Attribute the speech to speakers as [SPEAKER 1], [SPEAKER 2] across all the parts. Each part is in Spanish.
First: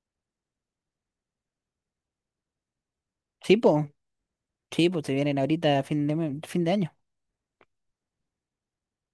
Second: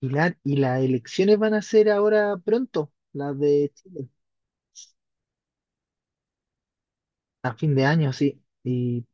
[SPEAKER 1] Y las elecciones van a ser ahora pronto, las
[SPEAKER 2] Sí,
[SPEAKER 1] de
[SPEAKER 2] po,
[SPEAKER 1] Chile,
[SPEAKER 2] sí, pues se vienen ahorita a fin de año.
[SPEAKER 1] a fin de año, sí. Y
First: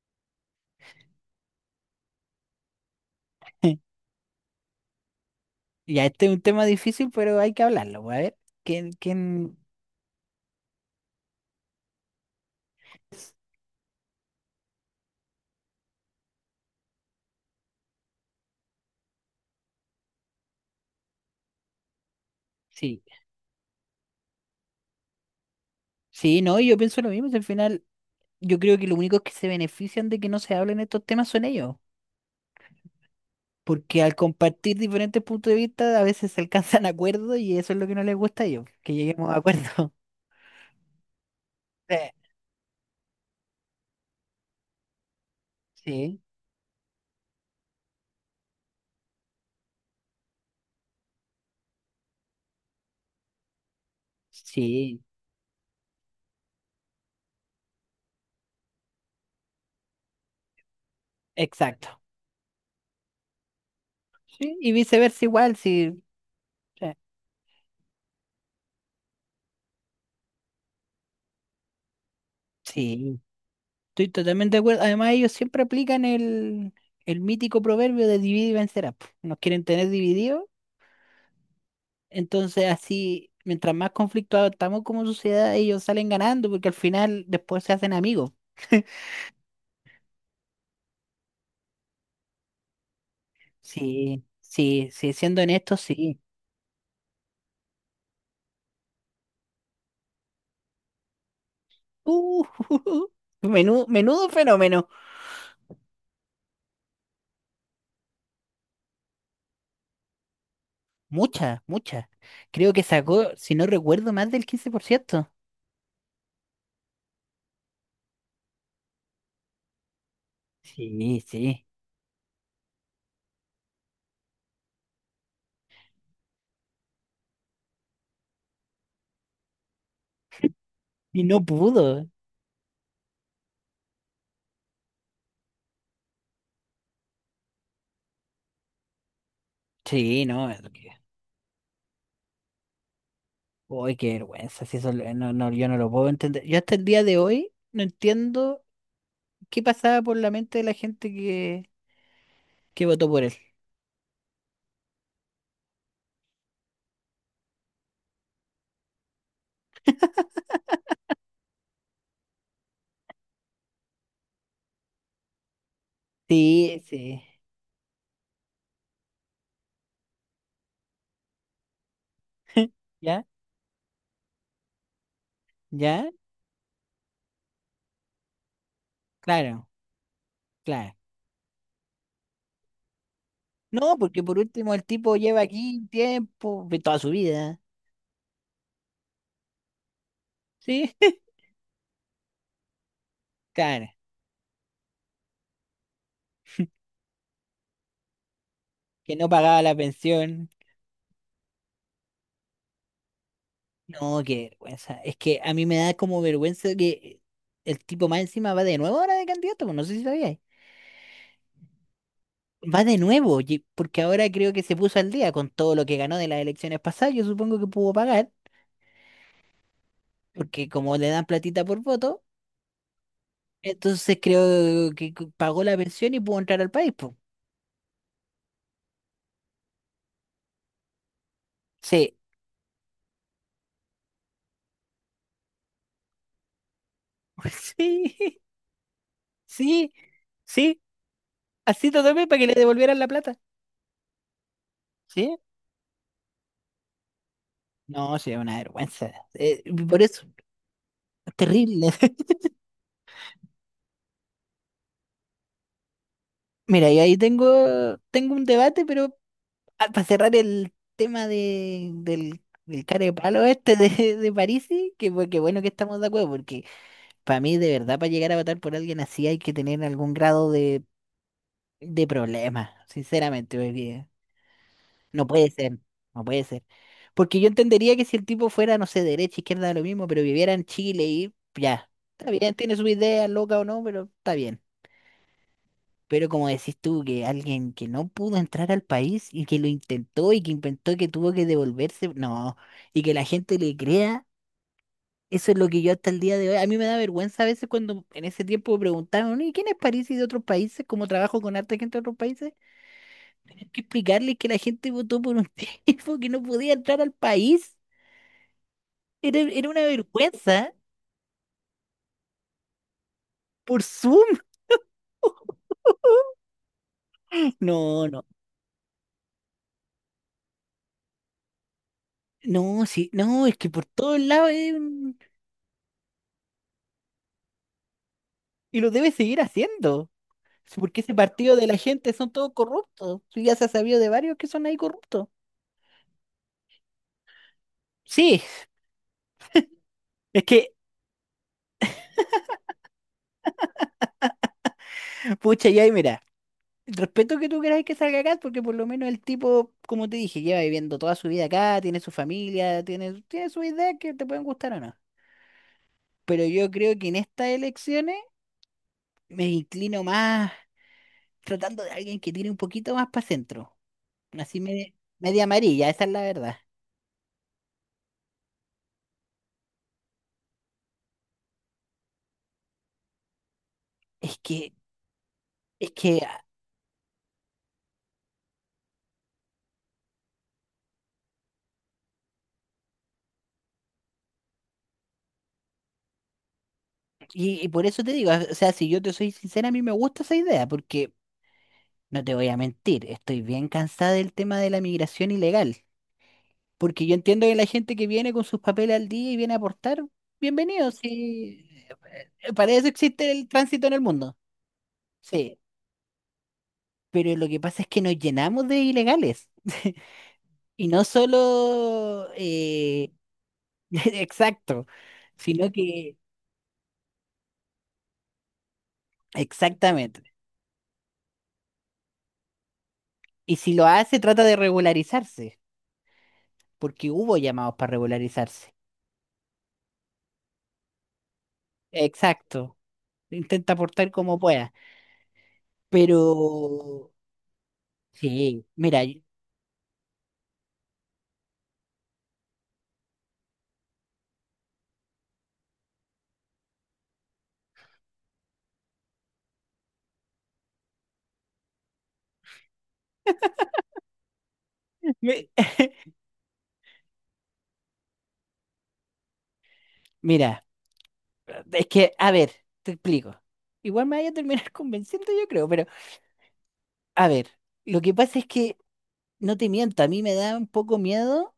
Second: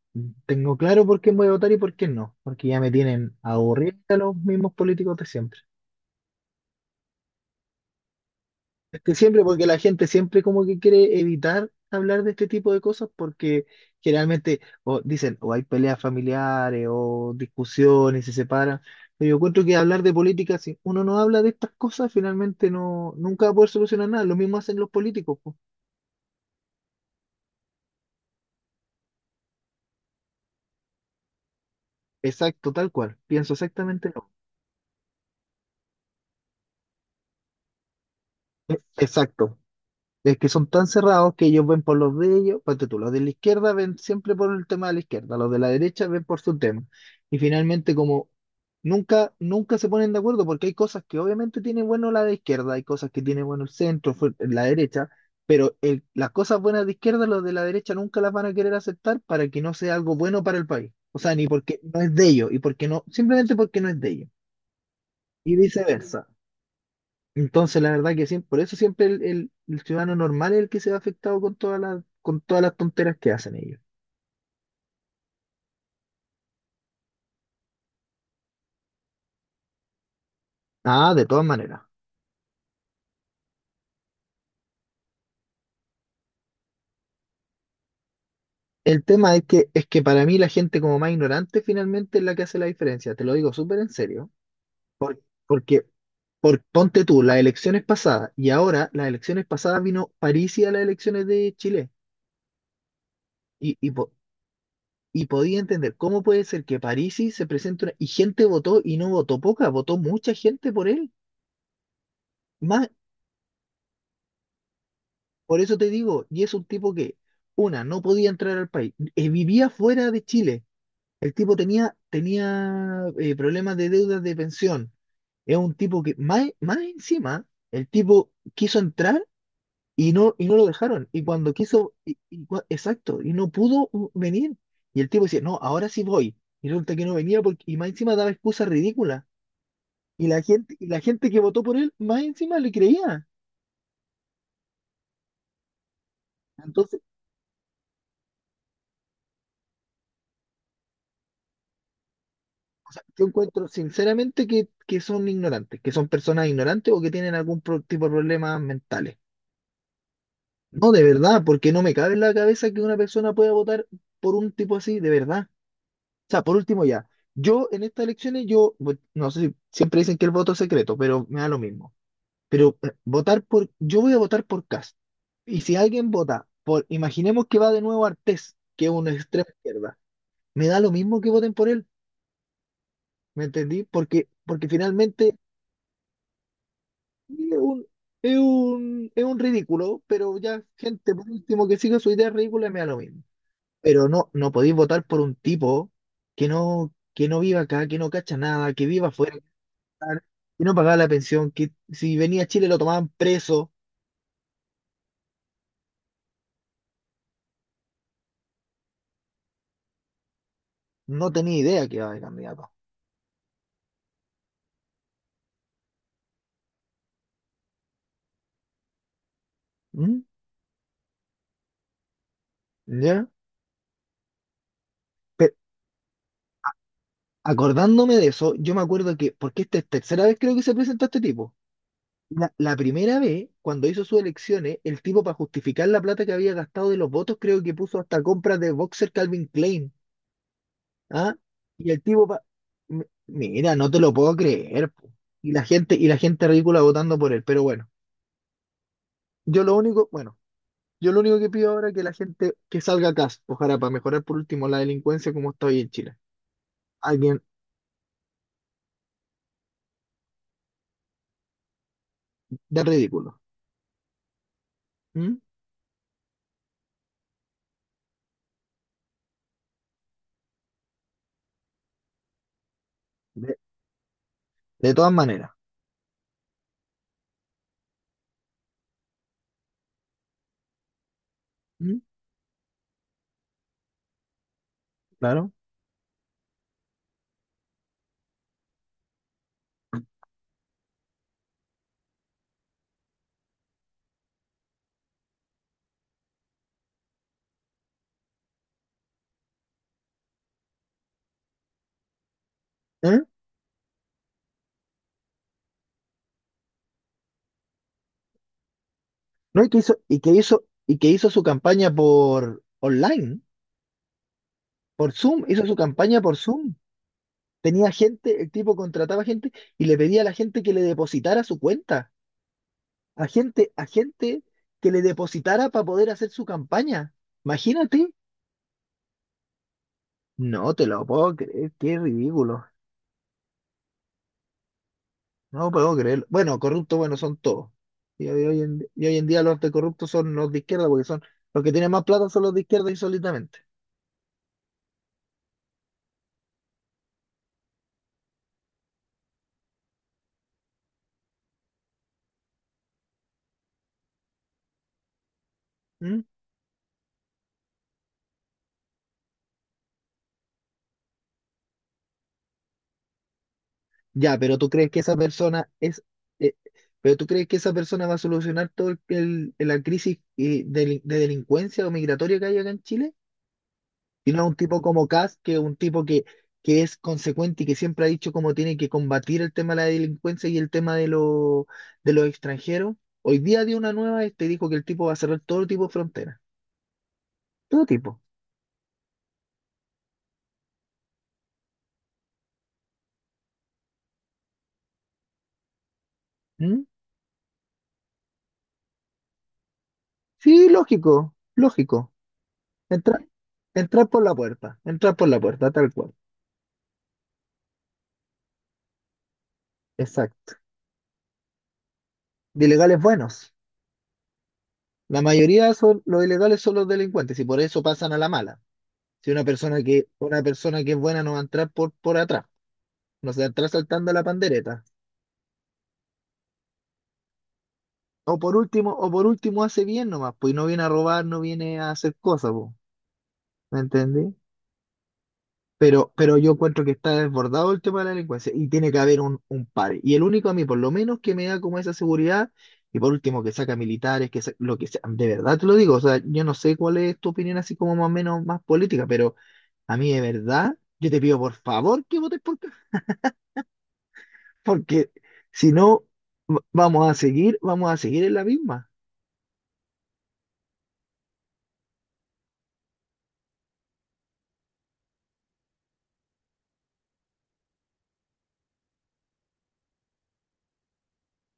[SPEAKER 1] tengo claro por quién voy a votar y por qué no, porque ya me tienen aburrido a los mismos políticos de siempre.
[SPEAKER 2] Ya, este es un tema difícil, pero hay que hablarlo, pues, a ver. ¿Quién,
[SPEAKER 1] Es que siempre,
[SPEAKER 2] quién?
[SPEAKER 1] porque la gente siempre como que quiere evitar hablar de este tipo de cosas, porque generalmente o dicen, o hay peleas familiares, o discusiones, se separan. Pero yo encuentro que hablar de política, si uno no habla de estas cosas, finalmente
[SPEAKER 2] Sí,
[SPEAKER 1] no, nunca va a poder solucionar nada. Lo mismo hacen los políticos.
[SPEAKER 2] sí, no, yo pienso lo mismo. Si Al final, yo creo que los únicos que se benefician de que no se hablen estos temas son ellos,
[SPEAKER 1] Exacto, tal cual. Pienso
[SPEAKER 2] porque
[SPEAKER 1] exactamente
[SPEAKER 2] al
[SPEAKER 1] lo mismo.
[SPEAKER 2] compartir diferentes puntos de vista, a veces se alcanzan acuerdos y eso es lo que no les gusta a ellos,
[SPEAKER 1] E-
[SPEAKER 2] que lleguemos a
[SPEAKER 1] Exacto.
[SPEAKER 2] acuerdos.
[SPEAKER 1] Es que son tan cerrados que ellos ven
[SPEAKER 2] Sí,
[SPEAKER 1] por los de ellos, ponte tú, los de la izquierda ven siempre por el tema de la izquierda, los de la derecha
[SPEAKER 2] sí,
[SPEAKER 1] ven por su tema. Y finalmente, como nunca se ponen de acuerdo, porque hay cosas que obviamente tiene bueno la de izquierda, hay cosas que tiene bueno el centro, la
[SPEAKER 2] sí,
[SPEAKER 1] derecha, pero las cosas buenas de izquierda, los de la derecha nunca las van a querer aceptar para que no sea algo bueno para el país. O sea, ni porque
[SPEAKER 2] exacto.
[SPEAKER 1] no es de ellos, y porque no, simplemente porque no es de ellos.
[SPEAKER 2] Sí, y viceversa
[SPEAKER 1] Y
[SPEAKER 2] igual, sí,
[SPEAKER 1] viceversa.
[SPEAKER 2] sí,
[SPEAKER 1] Entonces, la verdad que siempre, por eso siempre el ciudadano normal es el que se ve afectado con todas con todas las tonteras
[SPEAKER 2] sí.
[SPEAKER 1] que hacen ellos.
[SPEAKER 2] Estoy totalmente de acuerdo. Además, ellos siempre aplican el mítico proverbio de divide y vencerás, po. Nos quieren tener divididos.
[SPEAKER 1] Ah, de todas maneras.
[SPEAKER 2] Entonces, así, mientras más conflictuados estamos como sociedad, ellos salen ganando porque al final después se hacen amigos.
[SPEAKER 1] El tema es es que para mí la gente como más ignorante finalmente es la que hace la diferencia. Te lo digo súper en
[SPEAKER 2] Sí,
[SPEAKER 1] serio.
[SPEAKER 2] sí, sí,
[SPEAKER 1] Por-
[SPEAKER 2] siendo honestos,
[SPEAKER 1] porque,
[SPEAKER 2] sí.
[SPEAKER 1] Ponte tú, las elecciones pasadas y ahora las elecciones pasadas vino Parisi a las elecciones de Chile.
[SPEAKER 2] Uh,
[SPEAKER 1] Y, y, po-
[SPEAKER 2] menudo fenómeno.
[SPEAKER 1] y podía entender cómo puede ser que Parisi se presente y gente votó y no votó poca, votó mucha gente por él.
[SPEAKER 2] Muchas, muchas. Creo que
[SPEAKER 1] Más,
[SPEAKER 2] sacó, si no recuerdo, más del 15%.
[SPEAKER 1] por eso te digo, y es un tipo que, una, no podía entrar al país, vivía fuera de Chile.
[SPEAKER 2] Sí,
[SPEAKER 1] El tipo
[SPEAKER 2] sí.
[SPEAKER 1] tenía problemas de deudas de pensión. Es un tipo que, más, más encima, el tipo quiso entrar y y no lo dejaron.
[SPEAKER 2] Y
[SPEAKER 1] Y
[SPEAKER 2] no
[SPEAKER 1] cuando quiso,
[SPEAKER 2] pudo.
[SPEAKER 1] exacto, y no pudo venir. Y el tipo decía, no, ahora sí voy. Y resulta que no venía porque, y más encima daba excusas ridículas.
[SPEAKER 2] Sí,
[SPEAKER 1] Y
[SPEAKER 2] no.
[SPEAKER 1] la gente que votó por él, más encima le creía.
[SPEAKER 2] Uy, qué vergüenza, no, no, yo no lo puedo entender. Yo hasta el
[SPEAKER 1] Entonces,
[SPEAKER 2] día de hoy no entiendo qué pasaba por la mente de que
[SPEAKER 1] o sea,
[SPEAKER 2] votó
[SPEAKER 1] yo
[SPEAKER 2] por él.
[SPEAKER 1] encuentro sinceramente que son ignorantes, que son personas ignorantes o que tienen algún tipo de problemas mentales. No, de verdad, porque no me cabe en la cabeza que una persona pueda votar por un tipo así, de verdad. O sea, por
[SPEAKER 2] Sí,
[SPEAKER 1] último ya,
[SPEAKER 2] sí.
[SPEAKER 1] yo en estas elecciones, no sé si siempre dicen que el voto es secreto, pero me da lo mismo. Pero
[SPEAKER 2] ¿Ya?
[SPEAKER 1] yo voy a votar por Kast. Y si
[SPEAKER 2] ¿Ya?
[SPEAKER 1] alguien vota por, imaginemos que va de nuevo Artés, que es una extrema
[SPEAKER 2] Claro,
[SPEAKER 1] izquierda, me da lo
[SPEAKER 2] claro.
[SPEAKER 1] mismo que voten por él. ¿Me entendí?
[SPEAKER 2] No, porque
[SPEAKER 1] Porque,
[SPEAKER 2] por
[SPEAKER 1] porque
[SPEAKER 2] último el tipo
[SPEAKER 1] finalmente
[SPEAKER 2] lleva aquí tiempo, de toda su
[SPEAKER 1] Y Es
[SPEAKER 2] vida.
[SPEAKER 1] un, es un ridículo, pero ya
[SPEAKER 2] Sí,
[SPEAKER 1] gente por último que siga su idea ridícula me da lo mismo.
[SPEAKER 2] claro.
[SPEAKER 1] Pero no podéis votar por un tipo que no viva acá, que no cacha nada, que viva
[SPEAKER 2] Que no
[SPEAKER 1] afuera,
[SPEAKER 2] pagaba la pensión.
[SPEAKER 1] que no pagaba la pensión, que si venía a Chile lo tomaban preso,
[SPEAKER 2] No, qué vergüenza. Es que a mí me da como vergüenza que el tipo más encima va de nuevo ahora de candidato, pues no sé si sabía.
[SPEAKER 1] no tenía idea que iba de candidato.
[SPEAKER 2] Va de nuevo, porque ahora creo que se puso al día con todo lo que ganó de las elecciones pasadas. Yo supongo que pudo pagar,
[SPEAKER 1] ¿Mm?
[SPEAKER 2] porque como le dan platita por voto,
[SPEAKER 1] ¿Ya?
[SPEAKER 2] entonces creo que
[SPEAKER 1] Pero
[SPEAKER 2] pagó la pensión y pudo entrar al país, po.
[SPEAKER 1] acordándome de eso, yo me acuerdo que, porque esta es tercera vez creo que se presenta este tipo.
[SPEAKER 2] Sí,
[SPEAKER 1] La primera vez, cuando hizo sus elecciones, el tipo para justificar la plata que había gastado de los votos, creo que puso hasta
[SPEAKER 2] sí,
[SPEAKER 1] compras de boxer Calvin
[SPEAKER 2] sí,
[SPEAKER 1] Klein.
[SPEAKER 2] sí,
[SPEAKER 1] ¿Ah? Y
[SPEAKER 2] así
[SPEAKER 1] el
[SPEAKER 2] lo
[SPEAKER 1] tipo
[SPEAKER 2] tomé para
[SPEAKER 1] pa-
[SPEAKER 2] que le devolvieran
[SPEAKER 1] M-
[SPEAKER 2] la plata.
[SPEAKER 1] Mira, no te lo puedo creer, po.
[SPEAKER 2] Sí,
[SPEAKER 1] Y la gente ridícula votando por él. Pero bueno,
[SPEAKER 2] no, sí, es una vergüenza.
[SPEAKER 1] yo lo
[SPEAKER 2] Por
[SPEAKER 1] único,
[SPEAKER 2] eso,
[SPEAKER 1] bueno, yo lo
[SPEAKER 2] es
[SPEAKER 1] único que pido ahora
[SPEAKER 2] terrible.
[SPEAKER 1] es que la gente que salga a casa ojalá para mejorar por último la delincuencia como está hoy en Chile.
[SPEAKER 2] Mira, y ahí
[SPEAKER 1] Alguien
[SPEAKER 2] tengo, tengo un debate, pero ah, para cerrar el tema
[SPEAKER 1] de
[SPEAKER 2] del cara de
[SPEAKER 1] ridículo.
[SPEAKER 2] palo este de Parisi, que,
[SPEAKER 1] ¿Mm?
[SPEAKER 2] que bueno que estamos de acuerdo, porque para mí de verdad para llegar a votar por alguien así hay que tener algún grado de problema, sinceramente,
[SPEAKER 1] De,
[SPEAKER 2] porque
[SPEAKER 1] de todas
[SPEAKER 2] no puede
[SPEAKER 1] maneras.
[SPEAKER 2] ser, no puede ser. Porque yo entendería que si el tipo fuera, no sé, derecha, izquierda, lo mismo, pero viviera en Chile y ya,
[SPEAKER 1] ¿Mm?
[SPEAKER 2] está bien, tiene su idea, loca o no, pero está bien.
[SPEAKER 1] Claro.
[SPEAKER 2] Pero como decís tú, que alguien que no pudo entrar al país y que lo intentó y que inventó que tuvo que devolverse, no, y que la gente le crea, eso es lo que yo hasta el día de hoy, a mí me da vergüenza a veces cuando en ese tiempo me preguntaban, ¿y quién es París y de otros países? ¿Cómo trabajo con harta gente de otros países?
[SPEAKER 1] ¿Eh?
[SPEAKER 2] Hay que explicarles que la gente votó por un tipo que no podía entrar al país. Era,
[SPEAKER 1] No,
[SPEAKER 2] era una vergüenza
[SPEAKER 1] y que hizo su campaña por online,
[SPEAKER 2] por Zoom.
[SPEAKER 1] por Zoom, hizo su campaña por Zoom. Tenía
[SPEAKER 2] No, no,
[SPEAKER 1] gente, el tipo contrataba gente y le pedía a la gente que le depositara su cuenta,
[SPEAKER 2] no, sí, no, es que
[SPEAKER 1] a
[SPEAKER 2] por todos
[SPEAKER 1] gente
[SPEAKER 2] lados es
[SPEAKER 1] que le depositara para poder hacer su campaña. Imagínate.
[SPEAKER 2] y lo debe seguir haciendo.
[SPEAKER 1] No
[SPEAKER 2] Sí,
[SPEAKER 1] te
[SPEAKER 2] porque
[SPEAKER 1] lo
[SPEAKER 2] ese
[SPEAKER 1] puedo
[SPEAKER 2] partido de
[SPEAKER 1] creer,
[SPEAKER 2] la
[SPEAKER 1] qué
[SPEAKER 2] gente son todos
[SPEAKER 1] ridículo.
[SPEAKER 2] corruptos. Sí, ya se ha sabido de varios que son ahí corruptos.
[SPEAKER 1] No puedo creerlo. Bueno, corruptos, bueno, son todos. Y
[SPEAKER 2] Sí,
[SPEAKER 1] hoy, hoy en, y hoy en día los de corruptos son
[SPEAKER 2] es
[SPEAKER 1] los de
[SPEAKER 2] que,
[SPEAKER 1] izquierda, porque son los que tienen más plata son los de izquierda insólitamente.
[SPEAKER 2] pucha, ya, y mira, respeto que tú queráis que salga acá, porque por lo menos el tipo, como te dije, lleva viviendo toda su vida acá, tiene su familia, tiene sus ideas que te pueden gustar o no. Pero yo creo que en estas elecciones me inclino más tratando de alguien que tiene un poquito más para centro.
[SPEAKER 1] Ya, pero
[SPEAKER 2] Así
[SPEAKER 1] tú crees
[SPEAKER 2] media,
[SPEAKER 1] que esa
[SPEAKER 2] media
[SPEAKER 1] persona
[SPEAKER 2] amarilla,
[SPEAKER 1] es,
[SPEAKER 2] esa es la
[SPEAKER 1] eh,
[SPEAKER 2] verdad.
[SPEAKER 1] pero tú crees que esa persona va a solucionar todo la crisis de delincuencia o migratoria que hay acá en Chile, y
[SPEAKER 2] Es
[SPEAKER 1] no un
[SPEAKER 2] que,
[SPEAKER 1] tipo como Kast, que es un
[SPEAKER 2] es
[SPEAKER 1] tipo
[SPEAKER 2] que, ah,
[SPEAKER 1] que es consecuente y que siempre ha dicho cómo tiene que combatir el tema de la delincuencia y el tema de, de los extranjeros. Hoy día dio una nueva, este dijo que el tipo va a cerrar todo tipo de fronteras,
[SPEAKER 2] y
[SPEAKER 1] todo
[SPEAKER 2] por eso te
[SPEAKER 1] tipo.
[SPEAKER 2] digo, o sea, si yo te soy sincera, a mí me gusta esa idea, porque no te voy a mentir, estoy bien cansada del tema de la migración ilegal,
[SPEAKER 1] ¿Mm?
[SPEAKER 2] porque yo entiendo que la gente que viene con sus papeles al día y viene a aportar,
[SPEAKER 1] Sí,
[SPEAKER 2] bienvenidos
[SPEAKER 1] lógico,
[SPEAKER 2] sí,
[SPEAKER 1] lógico.
[SPEAKER 2] para eso
[SPEAKER 1] Entra-
[SPEAKER 2] existe el tránsito en el
[SPEAKER 1] entrar por la
[SPEAKER 2] mundo,
[SPEAKER 1] puerta, entrar por la
[SPEAKER 2] sí,
[SPEAKER 1] puerta, tal cual.
[SPEAKER 2] pero lo que pasa es que nos llenamos de ilegales,
[SPEAKER 1] Exacto.
[SPEAKER 2] y no solo,
[SPEAKER 1] De ilegales buenos.
[SPEAKER 2] exacto,
[SPEAKER 1] La
[SPEAKER 2] sino
[SPEAKER 1] mayoría son
[SPEAKER 2] que,
[SPEAKER 1] los ilegales son los delincuentes y por eso pasan a la mala. Si
[SPEAKER 2] exactamente,
[SPEAKER 1] una persona que es buena no va a entrar por atrás, no se va a
[SPEAKER 2] y
[SPEAKER 1] entrar
[SPEAKER 2] si lo
[SPEAKER 1] saltando
[SPEAKER 2] hace,
[SPEAKER 1] la
[SPEAKER 2] trata de
[SPEAKER 1] pandereta.
[SPEAKER 2] regularizarse, porque hubo llamados para regularizarse,
[SPEAKER 1] O por último hace bien nomás, pues y no viene a robar, no viene a hacer cosas, po.
[SPEAKER 2] exacto, intenta
[SPEAKER 1] ¿Me
[SPEAKER 2] aportar
[SPEAKER 1] entendí?
[SPEAKER 2] como pueda. Pero
[SPEAKER 1] Pero yo encuentro que está desbordado el tema de la delincuencia
[SPEAKER 2] sí,
[SPEAKER 1] y tiene que
[SPEAKER 2] mira,
[SPEAKER 1] haber un par. Y el único a mí, por lo menos, que me da como esa seguridad, y por último, que saca militares, que sa- lo que sea, de verdad te lo digo, o sea, yo no sé cuál es tu opinión así como más o menos más política, pero a mí de verdad, yo te pido por favor que votes por Kast, porque
[SPEAKER 2] me-
[SPEAKER 1] si no, vamos a seguir en la misma.
[SPEAKER 2] mira, a ver, te explico. Igual me vaya a terminar convenciendo, yo creo, pero a ver, lo que pasa es que no te miento, a mí me da un poco miedo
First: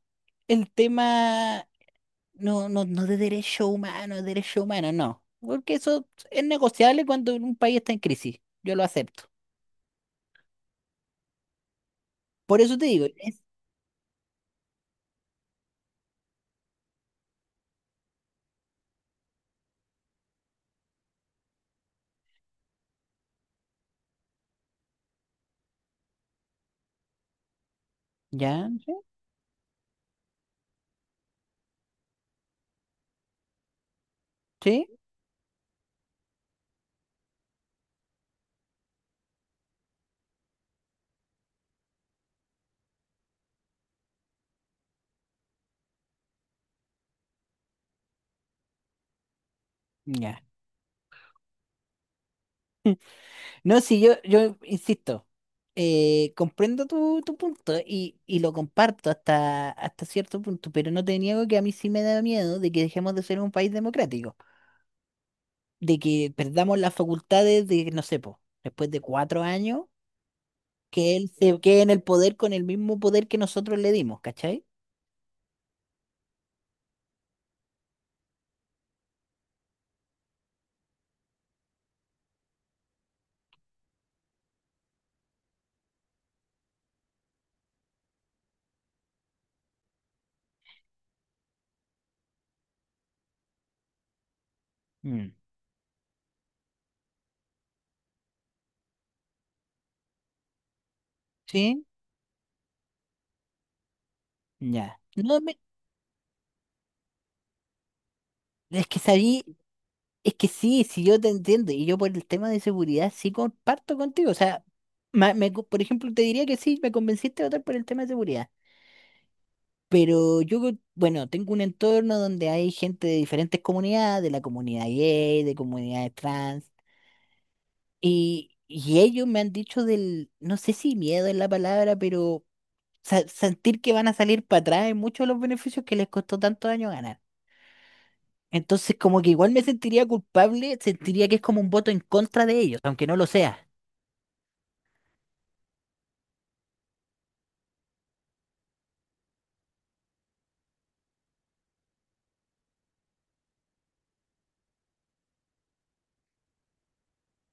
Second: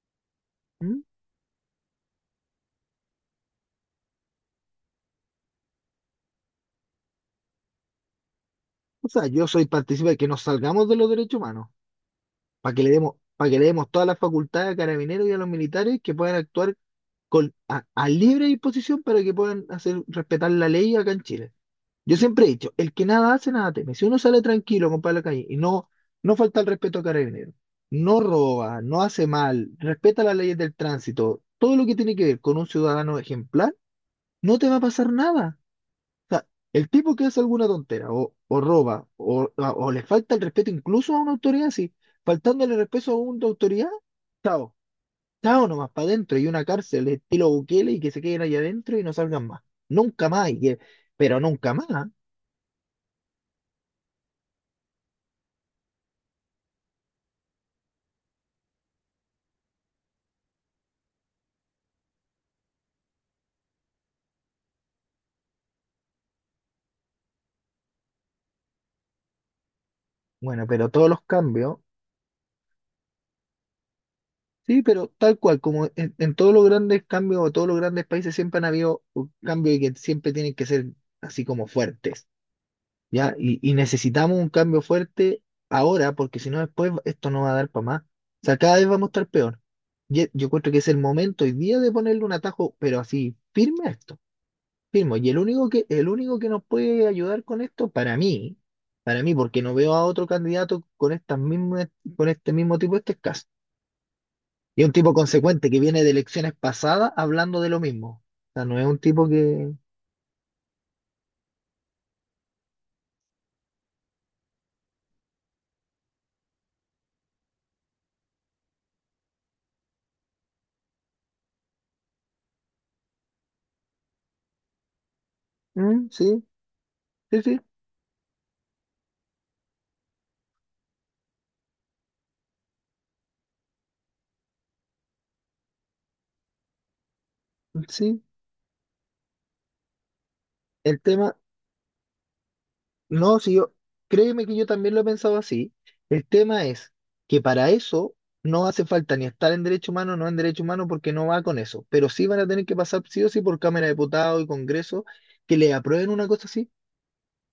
[SPEAKER 2] el
[SPEAKER 1] ¿M?
[SPEAKER 2] tema, no, no, no de derecho humano, de derecho humano, no, porque eso es negociable cuando un país está en crisis, yo lo
[SPEAKER 1] O
[SPEAKER 2] acepto.
[SPEAKER 1] sea, yo soy partícipe de que nos salgamos de los derechos humanos,
[SPEAKER 2] Por eso te digo,
[SPEAKER 1] para que le demos todas las facultades a carabineros y a los militares que puedan actuar a libre disposición para que puedan hacer respetar la ley acá en Chile. Yo siempre he dicho, el que nada hace, nada teme. Si uno sale tranquilo, compadre, a la calle y no falta el respeto a Carabineros, no
[SPEAKER 2] ¿ya?
[SPEAKER 1] roba,
[SPEAKER 2] ¿Sí?
[SPEAKER 1] no hace mal, respeta las leyes del tránsito, todo lo que tiene que ver con un ciudadano ejemplar, no te va a
[SPEAKER 2] ¿Sí?
[SPEAKER 1] pasar nada. O sea, el tipo que hace alguna tontera o roba o le falta el respeto incluso a una autoridad, sí, faltándole respeto a una autoridad, chao. Chao nomás para adentro y una cárcel estilo Bukele y que se queden allá adentro y no salgan más. Nunca
[SPEAKER 2] Ya.
[SPEAKER 1] más, y que- pero nunca más.
[SPEAKER 2] No, sí, yo insisto. Eh, comprendo tu punto y lo comparto hasta, hasta cierto punto, pero no te niego que a mí sí me da miedo de que dejemos de ser un país democrático, de que perdamos las facultades de, no sé, po, después de 4 años,
[SPEAKER 1] Bueno, pero todos
[SPEAKER 2] que
[SPEAKER 1] los
[SPEAKER 2] él se
[SPEAKER 1] cambios,
[SPEAKER 2] quede en el poder con el mismo poder que nosotros le dimos, ¿cachai?
[SPEAKER 1] sí, pero tal cual, como en todos los grandes cambios o todos los grandes países siempre han habido cambios y que siempre tienen que ser así como fuertes, ¿ya? Y necesitamos un cambio fuerte ahora porque si no después esto no va a dar para más. O sea, cada vez vamos a estar peor. Yo encuentro que es el momento hoy día de ponerle un atajo, pero así firme a esto. Firmo, y
[SPEAKER 2] Mm.
[SPEAKER 1] el único que nos puede ayudar con esto, para mí, porque no veo a otro candidato con estas
[SPEAKER 2] Sí,
[SPEAKER 1] mismas, con este mismo tipo de este caso. Y es un
[SPEAKER 2] ya.
[SPEAKER 1] tipo
[SPEAKER 2] No me-
[SPEAKER 1] consecuente que viene de elecciones pasadas hablando de lo mismo. O sea, no es
[SPEAKER 2] es
[SPEAKER 1] un
[SPEAKER 2] que
[SPEAKER 1] tipo
[SPEAKER 2] sabí,
[SPEAKER 1] que.
[SPEAKER 2] es que sí, sí yo te entiendo y yo por el tema de seguridad sí comparto contigo, o sea, por ejemplo te diría que sí, me convenciste de votar por el tema de seguridad. Pero yo, bueno, tengo un entorno donde hay gente de diferentes comunidades, de la comunidad gay, de
[SPEAKER 1] Mm,
[SPEAKER 2] comunidades trans,
[SPEAKER 1] sí, sí,
[SPEAKER 2] y ellos me han dicho del, no sé si miedo es la palabra, pero sentir que van a salir para atrás en muchos de los beneficios que les costó tantos años ganar.
[SPEAKER 1] sí.
[SPEAKER 2] Entonces, como que igual me sentiría culpable,
[SPEAKER 1] El
[SPEAKER 2] sentiría
[SPEAKER 1] tema,
[SPEAKER 2] que es como un voto en contra de ellos, aunque no lo
[SPEAKER 1] no, si
[SPEAKER 2] sea.
[SPEAKER 1] yo, créeme que yo también lo he pensado así. El tema es que para eso no hace falta ni estar en derecho humano, no en derecho humano, porque no va con eso. Pero sí van a tener que pasar sí o sí por Cámara de Diputados y Congreso que le aprueben una cosa así.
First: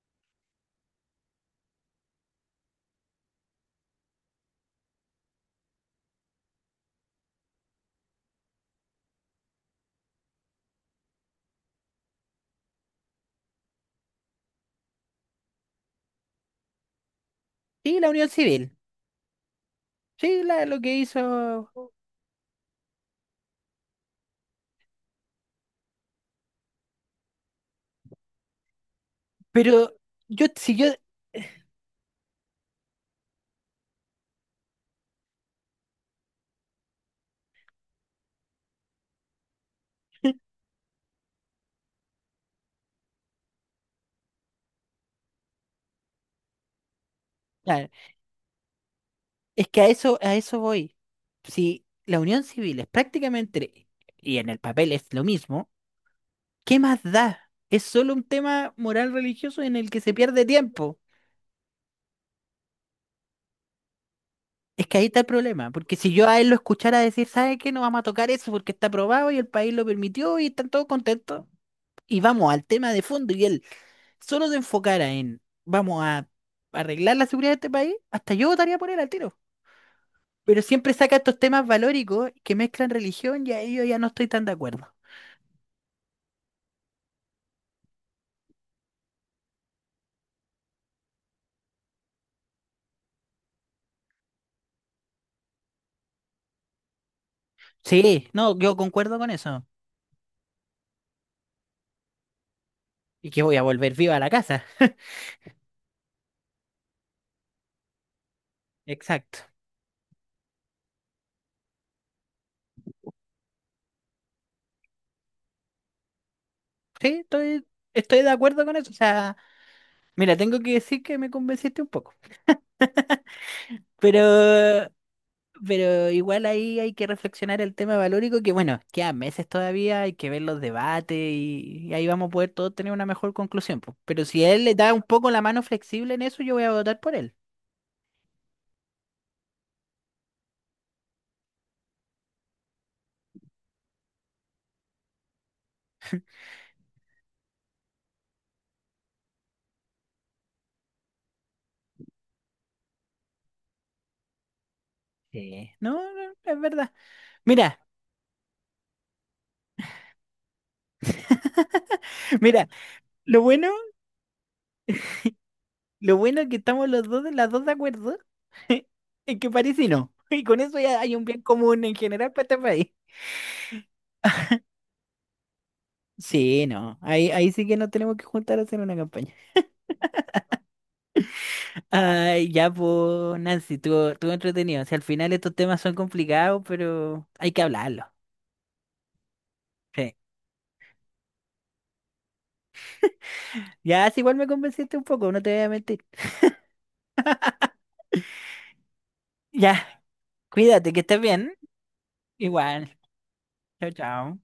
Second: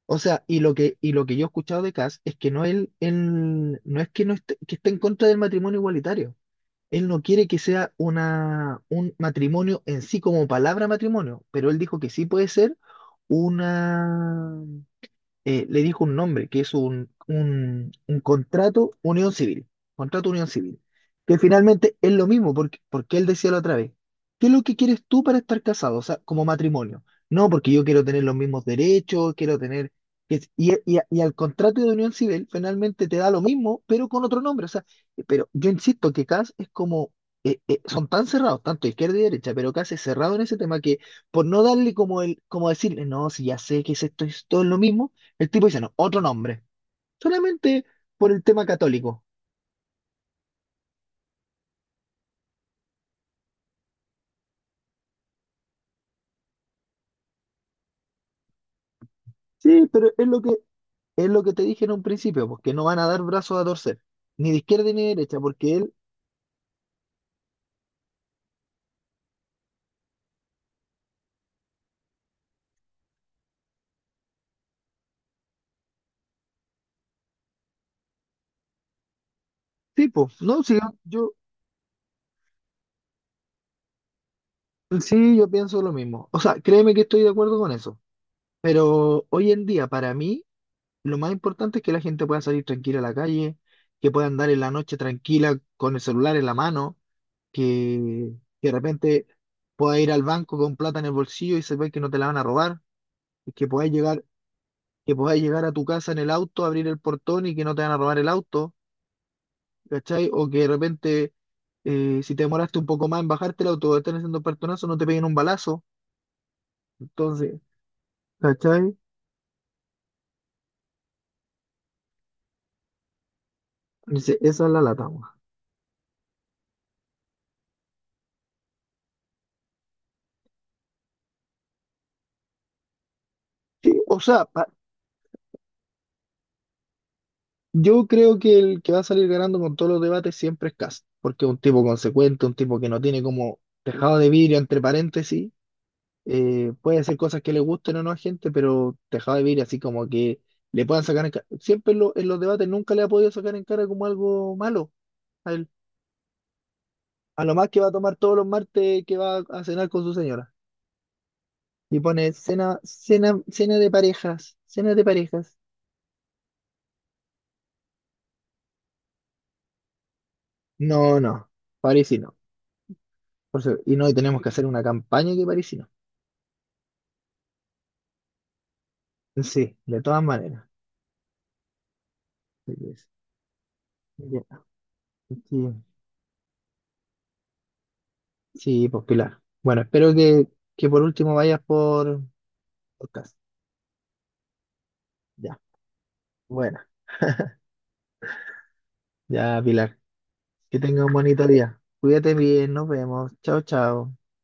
[SPEAKER 1] O sea, y lo que yo he escuchado de Kass es que no él, él no es que no esté, que esté en contra del matrimonio igualitario. Él no quiere que sea un matrimonio en sí como palabra matrimonio, pero él dijo que sí puede ser una le dijo un nombre, que es
[SPEAKER 2] Sí, la
[SPEAKER 1] un
[SPEAKER 2] Unión Civil,
[SPEAKER 1] contrato
[SPEAKER 2] sí,
[SPEAKER 1] unión
[SPEAKER 2] lo
[SPEAKER 1] civil,
[SPEAKER 2] que
[SPEAKER 1] que
[SPEAKER 2] hizo,
[SPEAKER 1] finalmente es lo mismo, porque él decía la otra vez, ¿qué es lo que quieres tú para estar casado? O sea, como matrimonio. No, porque yo quiero tener los mismos derechos, quiero tener...
[SPEAKER 2] pero
[SPEAKER 1] que-
[SPEAKER 2] yo,
[SPEAKER 1] Y,
[SPEAKER 2] si yo...
[SPEAKER 1] y, y al contrato de unión civil finalmente te da lo mismo, pero con otro nombre. O sea, pero yo insisto que CAS es como... son tan cerrados, tanto izquierda y derecha, pero CAS es cerrado en ese tema que por no darle como el, como decirle, no, si ya sé que es esto, esto es lo mismo, el tipo dice, no, otro nombre, solamente
[SPEAKER 2] claro,
[SPEAKER 1] por el tema católico.
[SPEAKER 2] es que a eso voy. Si la unión civil es prácticamente, y en el papel es lo mismo, ¿qué más da? Es solo un tema moral religioso en
[SPEAKER 1] Sí,
[SPEAKER 2] el que
[SPEAKER 1] pero
[SPEAKER 2] se pierde tiempo.
[SPEAKER 1] es lo que te dije en un principio, porque no van a dar brazos a torcer, ni de
[SPEAKER 2] Es
[SPEAKER 1] izquierda
[SPEAKER 2] que
[SPEAKER 1] ni
[SPEAKER 2] ahí
[SPEAKER 1] de
[SPEAKER 2] está el
[SPEAKER 1] derecha,
[SPEAKER 2] problema,
[SPEAKER 1] porque él,
[SPEAKER 2] porque si yo a él lo escuchara decir, ¿sabe qué? No vamos a tocar eso porque está aprobado y el país lo permitió y están todos contentos. Y vamos al tema de fondo y él solo se enfocara en, vamos a arreglar la seguridad de este país, hasta yo votaría por él al tiro.
[SPEAKER 1] tipo,
[SPEAKER 2] Pero
[SPEAKER 1] no, sí,
[SPEAKER 2] siempre saca
[SPEAKER 1] yo,
[SPEAKER 2] estos temas valóricos que mezclan religión y ahí yo ya no estoy tan de acuerdo.
[SPEAKER 1] sí, yo pienso lo mismo. O sea, créeme que estoy de acuerdo con eso, pero hoy en día, para mí, lo más importante es que la gente pueda salir tranquila a la calle, que pueda andar en la noche tranquila con el celular en la mano, que,
[SPEAKER 2] Sí, no,
[SPEAKER 1] que de
[SPEAKER 2] yo concuerdo
[SPEAKER 1] repente
[SPEAKER 2] con eso.
[SPEAKER 1] pueda ir al banco con plata en el bolsillo y se ve que no te la van a robar,
[SPEAKER 2] Y que
[SPEAKER 1] y
[SPEAKER 2] voy a
[SPEAKER 1] que pueda
[SPEAKER 2] volver viva a
[SPEAKER 1] llegar
[SPEAKER 2] la casa.
[SPEAKER 1] que puedas llegar a tu casa en el auto, abrir el portón y que no te van a robar el auto,
[SPEAKER 2] Exacto.
[SPEAKER 1] ¿cachai? O que de repente, si te demoraste un poco más en bajarte el auto o están haciendo portonazo, no te peguen un balazo.
[SPEAKER 2] Sí,
[SPEAKER 1] Entonces,
[SPEAKER 2] estoy, estoy de acuerdo con eso. O
[SPEAKER 1] ¿cachai?
[SPEAKER 2] sea, mira, tengo que decir que me convenciste un poco.
[SPEAKER 1] Dice, esa es la
[SPEAKER 2] Pero,
[SPEAKER 1] lata, weón.
[SPEAKER 2] pero igual ahí hay que reflexionar el tema valórico, que bueno, quedan meses todavía, hay que ver los debates y ahí vamos a poder todos tener una mejor conclusión,
[SPEAKER 1] Sí,
[SPEAKER 2] po.
[SPEAKER 1] o
[SPEAKER 2] Pero si
[SPEAKER 1] sea,
[SPEAKER 2] él le da un poco la mano flexible en eso, yo voy a votar por él.
[SPEAKER 1] yo creo que el que va a salir ganando con todos los debates siempre es Kast, porque es un tipo consecuente, un tipo que no tiene como tejado de vidrio, entre paréntesis, puede ser cosas que le gusten o no a gente, pero dejado de vivir así como que le puedan sacar en cara. Siempre en los debates nunca le ha podido sacar en cara como algo malo a él.
[SPEAKER 2] Sí. No, no, es verdad.
[SPEAKER 1] A lo más que
[SPEAKER 2] Mira,
[SPEAKER 1] va a tomar todos los martes que va a cenar con su señora. Y pone
[SPEAKER 2] mira, lo bueno
[SPEAKER 1] cena de parejas, cena de parejas.
[SPEAKER 2] lo bueno es que estamos los dos, las dos de acuerdo en que París y no. Y con eso ya hay
[SPEAKER 1] No,
[SPEAKER 2] un bien
[SPEAKER 1] no,
[SPEAKER 2] común en
[SPEAKER 1] París y
[SPEAKER 2] general
[SPEAKER 1] no.
[SPEAKER 2] para este país.
[SPEAKER 1] Y tenemos que hacer una campaña que París y no.
[SPEAKER 2] Sí, no. Ahí, ahí sí que nos tenemos que juntar a hacer una campaña.
[SPEAKER 1] Sí, de todas maneras.
[SPEAKER 2] Ay, ya,
[SPEAKER 1] Así que es-
[SPEAKER 2] pues, Nancy, estuvo, estuvo
[SPEAKER 1] ya,
[SPEAKER 2] entretenido. O sea, al final estos
[SPEAKER 1] así
[SPEAKER 2] temas son complicados, pero hay que hablarlo.
[SPEAKER 1] Sí, pues Pilar. Bueno,
[SPEAKER 2] Sí.
[SPEAKER 1] que por último vayas por podcast.
[SPEAKER 2] Ya, si igual me convenciste un poco, no te voy a mentir.
[SPEAKER 1] Bueno, ya
[SPEAKER 2] Ya,
[SPEAKER 1] Pilar, que
[SPEAKER 2] cuídate, que
[SPEAKER 1] tenga un
[SPEAKER 2] estés
[SPEAKER 1] bonito
[SPEAKER 2] bien.
[SPEAKER 1] día. Cuídate bien, nos
[SPEAKER 2] Igual.
[SPEAKER 1] vemos. Chao,
[SPEAKER 2] Chao,
[SPEAKER 1] chao.
[SPEAKER 2] chao.